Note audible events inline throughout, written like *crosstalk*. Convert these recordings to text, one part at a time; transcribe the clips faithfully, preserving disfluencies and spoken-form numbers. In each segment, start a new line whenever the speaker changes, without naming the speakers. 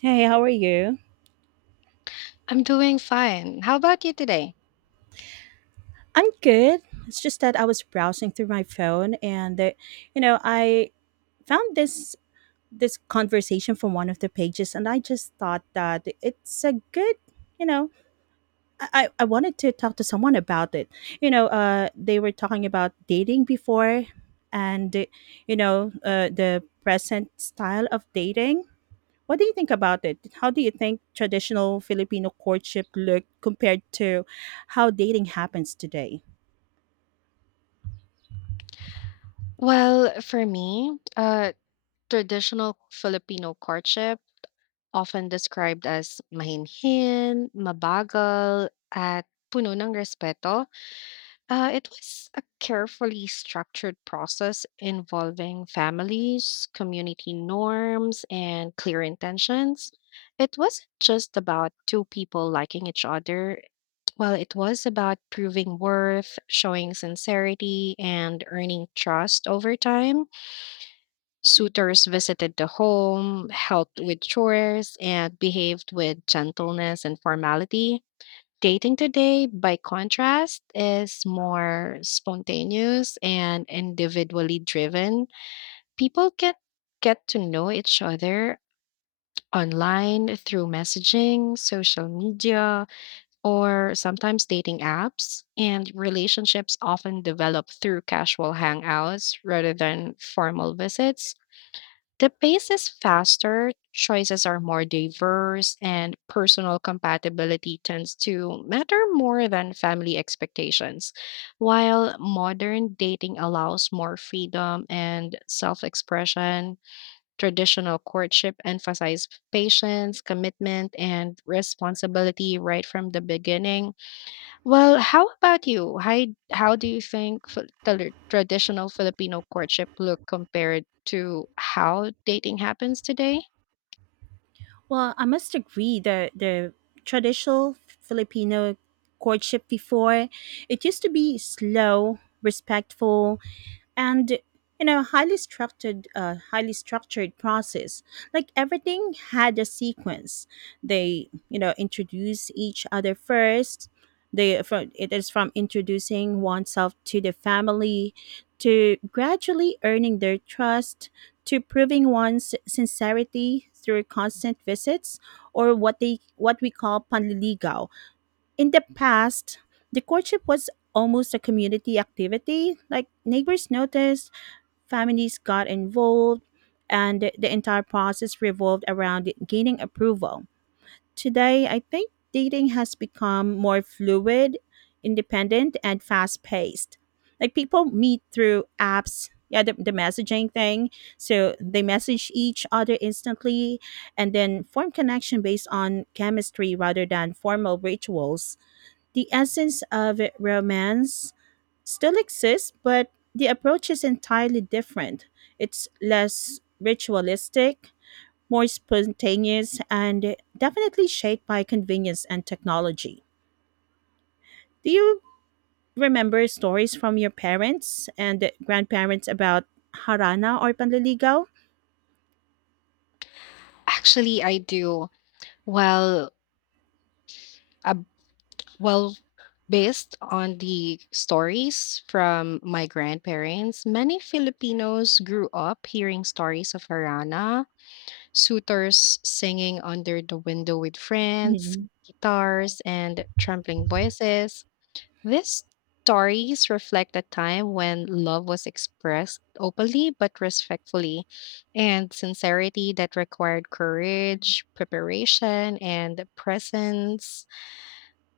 Hey, how are you?
I'm doing fine. How about you today?
I'm good. It's just that I was browsing through my phone and the, you know, I found this this conversation from one of the pages, and I just thought that it's a good, you know, I, I I wanted to talk to someone about it. You know, uh they were talking about dating before, and uh, you know, uh the present style of dating. What do you think about it? How do you think traditional Filipino courtship looked compared to how dating happens today?
Well, for me, uh, traditional Filipino courtship, often described as mahinhin, mabagal, at puno ng respeto, uh, it was a carefully structured process involving families, community norms, and clear intentions. It wasn't just about two people liking each other. Well, it was about proving worth, showing sincerity, and earning trust over time. Suitors visited the home, helped with chores, and behaved with gentleness and formality. Dating today, by contrast, is more spontaneous and individually driven. People get get to know each other online through messaging, social media, or sometimes dating apps. And relationships often develop through casual hangouts rather than formal visits. The pace is faster, choices are more diverse, and personal compatibility tends to matter more than family expectations. While modern dating allows more freedom and self expression, traditional courtship emphasizes patience, commitment, and responsibility right from the beginning. Well, how about you? How how do you think fi- tele- traditional Filipino courtship look compared to how dating happens today?
Well, I must agree that the traditional Filipino courtship before, it used to be slow, respectful, and you know highly structured, uh, highly structured process. Like everything had a sequence. They, you know introduce each other first. They, from, it is from introducing oneself to the family, to gradually earning their trust, to proving one's sincerity through constant visits, or what they, what we call panliligaw. In the past, the courtship was almost a community activity. Like, neighbors noticed, families got involved, and the the entire process revolved around gaining approval. Today, I think dating has become more fluid, independent, and fast paced. Like, people meet through apps, yeah, the, the messaging thing. So they message each other instantly and then form connection based on chemistry rather than formal rituals. The essence of romance still exists, but the approach is entirely different. It's less ritualistic, more spontaneous, and definitely shaped by convenience and technology. Do you remember stories from your parents and grandparents about harana or panliligaw?
Actually, I do. Well, ab- well, based on the stories from my grandparents, many Filipinos grew up hearing stories of harana, suitors singing under the window with friends,
Mhm.
guitars, and trembling voices. These stories reflect a time when love was expressed openly but respectfully, and sincerity that required courage, preparation, and presence.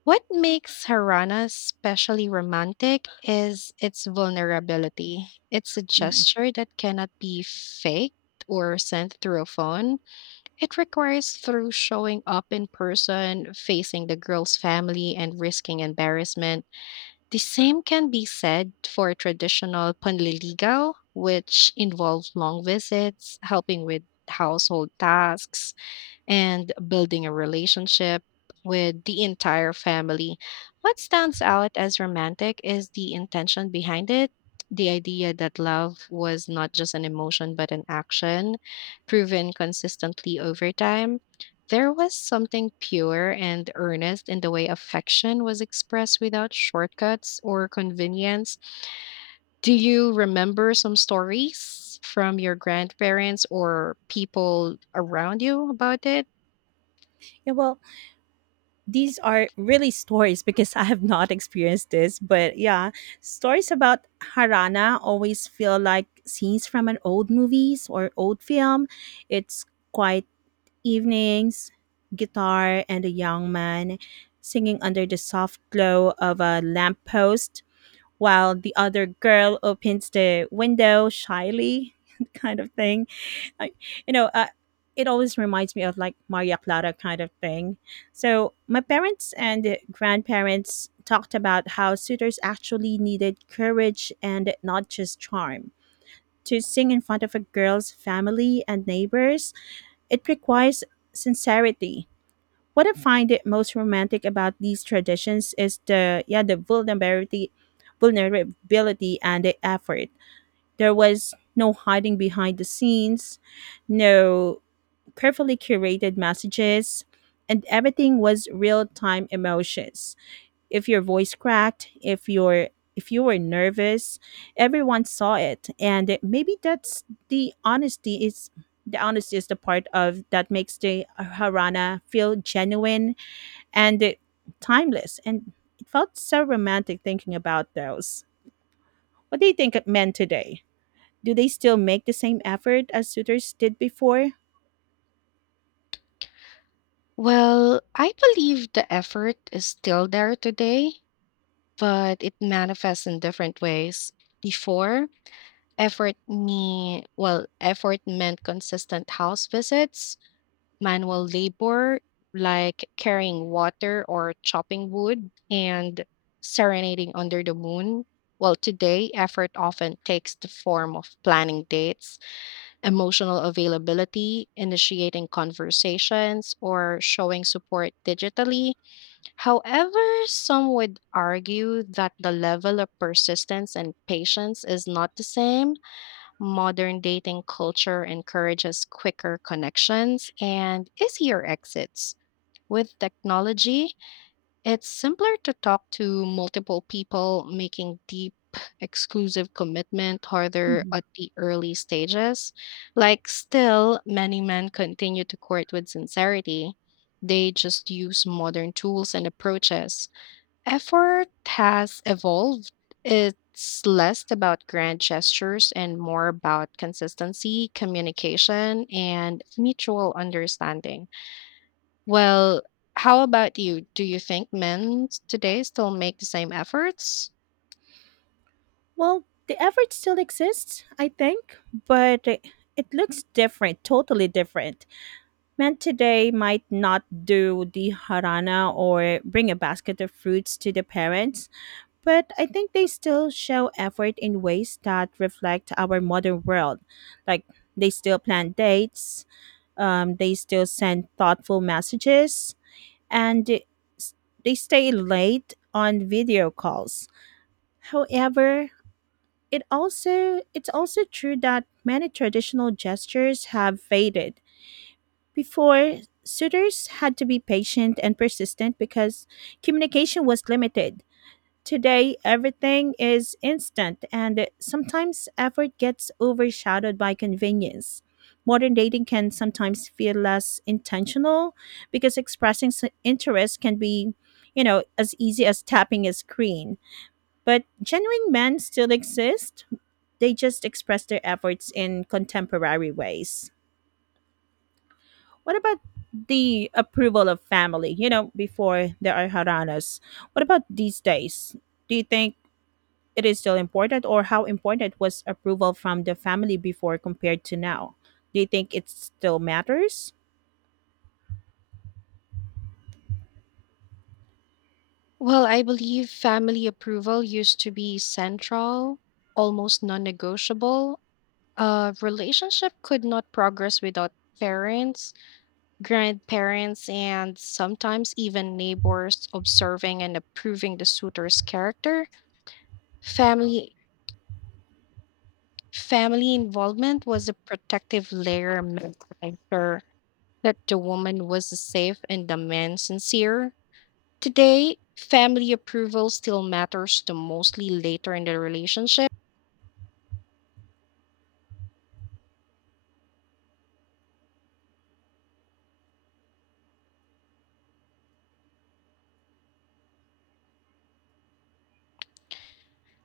What makes Harana especially romantic is its vulnerability. It's a
Right.
gesture that cannot be faked or sent through a phone. It requires through showing up in person, facing the girl's family, and risking embarrassment. The same can be said for traditional panliligaw, which involve long visits, helping with household tasks, and building a relationship with the entire family. What stands out as romantic is the intention behind it. The idea that love was not just an emotion but an action, proven consistently over time. There was something pure and earnest in the way affection was expressed without shortcuts or convenience. Do you remember some stories from your grandparents or people around you about it?
Yeah, well, these are really stories because I have not experienced this, but yeah, stories about Harana always feel like scenes from an old movies or old film. It's quiet evenings, guitar and a young man singing under the soft glow of a lamppost while the other girl opens the window shyly *laughs* kind of thing. I, you know, uh, it always reminds me of like Maria Clara kind of thing. So my parents and grandparents talked about how suitors actually needed courage and not just charm. To sing in front of a girl's family and neighbors, it requires sincerity. What I find it most romantic about these traditions is the yeah the vulnerability, vulnerability and the effort. There was no hiding behind the scenes, no carefully curated messages, and everything was real-time emotions. If your voice cracked, if your if you were nervous, everyone saw it, and maybe that's the honesty is the honesty is the part of that makes the Harana feel genuine and timeless. And it felt so romantic thinking about those. What do you think of men today? Do they still make the same effort as suitors did before?
Well, I believe the effort is still there today, but it manifests in different ways. Before, effort me well, effort meant consistent house visits, manual labor like carrying water or chopping wood, and serenading under the moon. Well, today effort often takes the form of planning dates, emotional availability, initiating conversations, or showing support digitally. However, some would argue that the level of persistence and patience is not the same. Modern dating culture encourages quicker connections and easier exits. With technology, it's simpler to talk to multiple people, making deep, exclusive commitment harder
Mhm.
at the early stages. Like, still, many men continue to court with sincerity. They just use modern tools and approaches. Effort has evolved. It's less about grand gestures and more about consistency, communication, and mutual understanding. Well, how about you? Do you think men today still make the same efforts?
Well, the effort still exists, I think, but it it looks different, totally different. Men today might not do the harana or bring a basket of fruits to the parents, but I think they still show effort in ways that reflect our modern world. Like, they still plan dates, um, they still send thoughtful messages, and they s- they stay late on video calls. However, it also it's also true that many traditional gestures have faded. Before, suitors had to be patient and persistent because communication was limited. Today, everything is instant, and sometimes effort gets overshadowed by convenience. Modern dating can sometimes feel less intentional because expressing s- interest can be, you know, as easy as tapping a screen. But genuine men still exist, they just express their efforts in contemporary ways. What about the approval of family? You know, before there are haranas. What about these days? Do you think it is still important, or how important was approval from the family before compared to now? Do you think it still matters?
Well, I believe family approval used to be central, almost non negotiable. A relationship could not progress without parents, grandparents, and sometimes even neighbors observing and approving the suitor's character. Family family involvement was a protective layer meant to ensure that the woman was safe and the man sincere. Today, family approval still matters to mostly later in the relationship.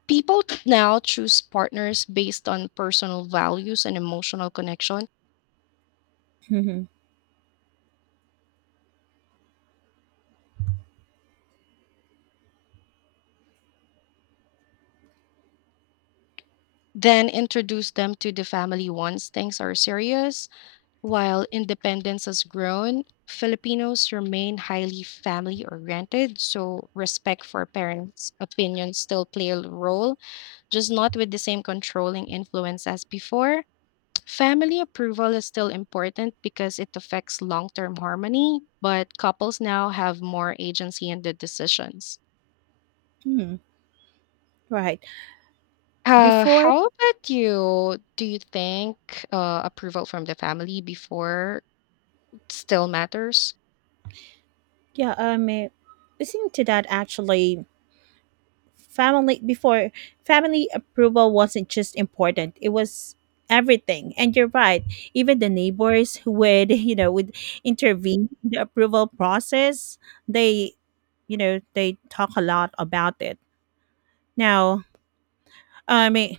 People now choose partners based on personal values and emotional connection,
*laughs* Mhm.
then introduce them to the family once things are serious. While independence has grown, Filipinos remain highly family oriented, so respect for parents' opinions still play a role, just not with the same controlling influence as before. Family approval is still important because it affects long term harmony, but couples now have more agency in the decisions.
Hmm. Right.
Uh,
Before.
how about you? Do you think uh, approval from the family before still matters?
Yeah, um eh, listening to that, actually, family before, family approval wasn't just important, it was everything. And you're right, even the neighbors who would *laughs* you know would intervene in the approval process. They, you know they talk a lot about it. Now, I mean,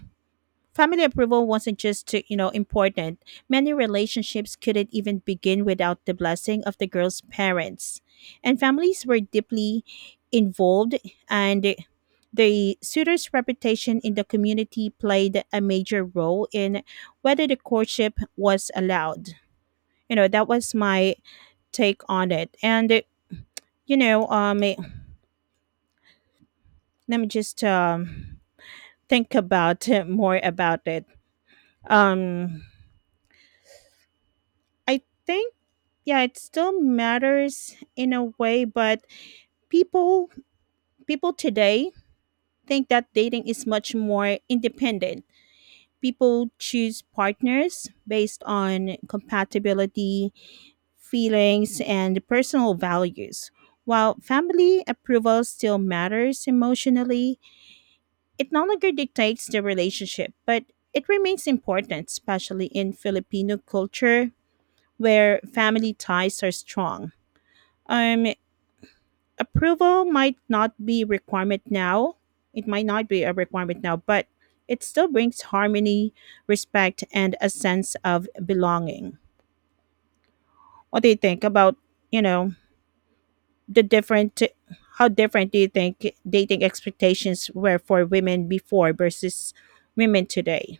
family approval wasn't just to, you know, important. Many relationships couldn't even begin without the blessing of the girl's parents. And families were deeply involved, and the suitor's reputation in the community played a major role in whether the courtship was allowed. You know, that was my take on it. And you know, um let me just um think about *laughs* more about it. Um I think, yeah, it still matters in a way, but people people today think that dating is much more independent. People choose partners based on compatibility, feelings and personal values. While family approval still matters emotionally, it no longer dictates the relationship, but it remains important, especially in Filipino culture where family ties are strong. um Approval might not be requirement now, it might not be a requirement now, but it still brings harmony, respect and a sense of belonging. What do you think about, you know the different, how different do you think dating expectations were for women before versus women today?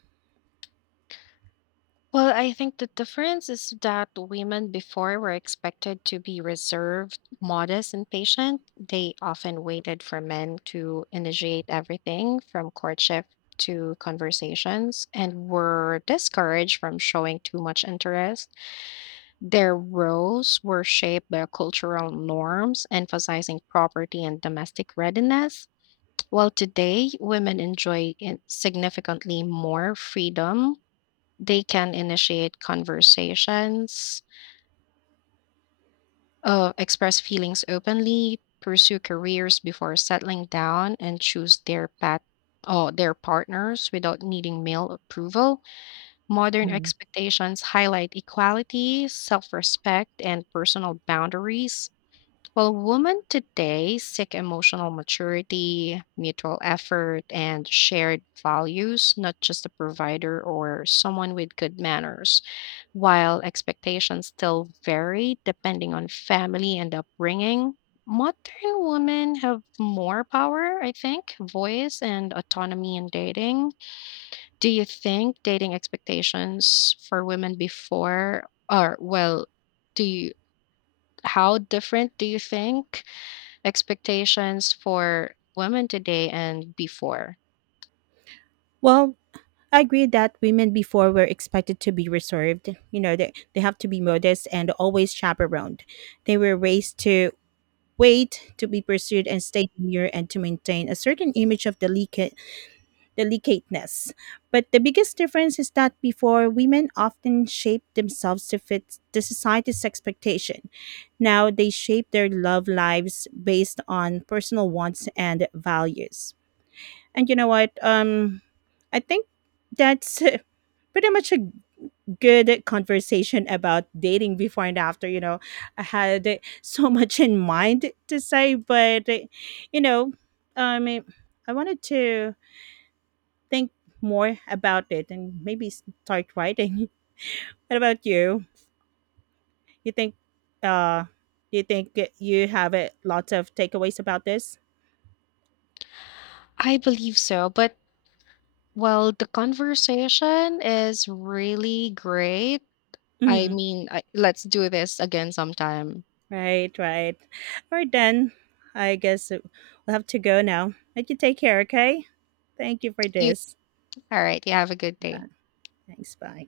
Well, I think the difference is that women before were expected to be reserved, modest, and patient. They often waited for men to initiate everything from courtship to conversations and were discouraged from showing too much interest. Their roles were shaped by cultural norms, emphasizing property and domestic readiness. While today, women enjoy in- significantly more freedom. They can initiate conversations, uh, express feelings openly, pursue careers before settling down, and choose their path or their partners without needing male approval. Modern
Mhm.
expectations highlight equality, self respect, and personal boundaries. Well, women today seek emotional maturity, mutual effort, and shared values, not just a provider or someone with good manners. While expectations still vary depending on family and upbringing, modern women have more power, I think, voice and autonomy in dating. Do you think dating expectations for women before are, well, do you, how different do you think expectations for women today and before?
Well, I agree that women before were expected to be reserved. You know, they, they have to be modest and always chaperoned. They were raised to weight to be pursued and stay demure and to maintain a certain image of delicate delicateness. But the biggest difference is that before, women often shaped themselves to fit the society's expectation. Now they shape their love lives based on personal wants and values. And you know what? Um I think that's *laughs* pretty much a good conversation about dating before and after. You know, I had so *laughs* much in mind to say, but you know, um, I wanted to think more about it and maybe start writing. *laughs* What about you? You think, uh, you think you have a lots of takeaways about this?
I believe so, but well, the conversation is really great. I
Mhm.
mean, I, let's do this again sometime.
Right, right. All right, then. I guess we'll have to go now. But you take care, okay? Thank you for
You,
this.
all right, you have a good day.
Uh, Thanks. Bye.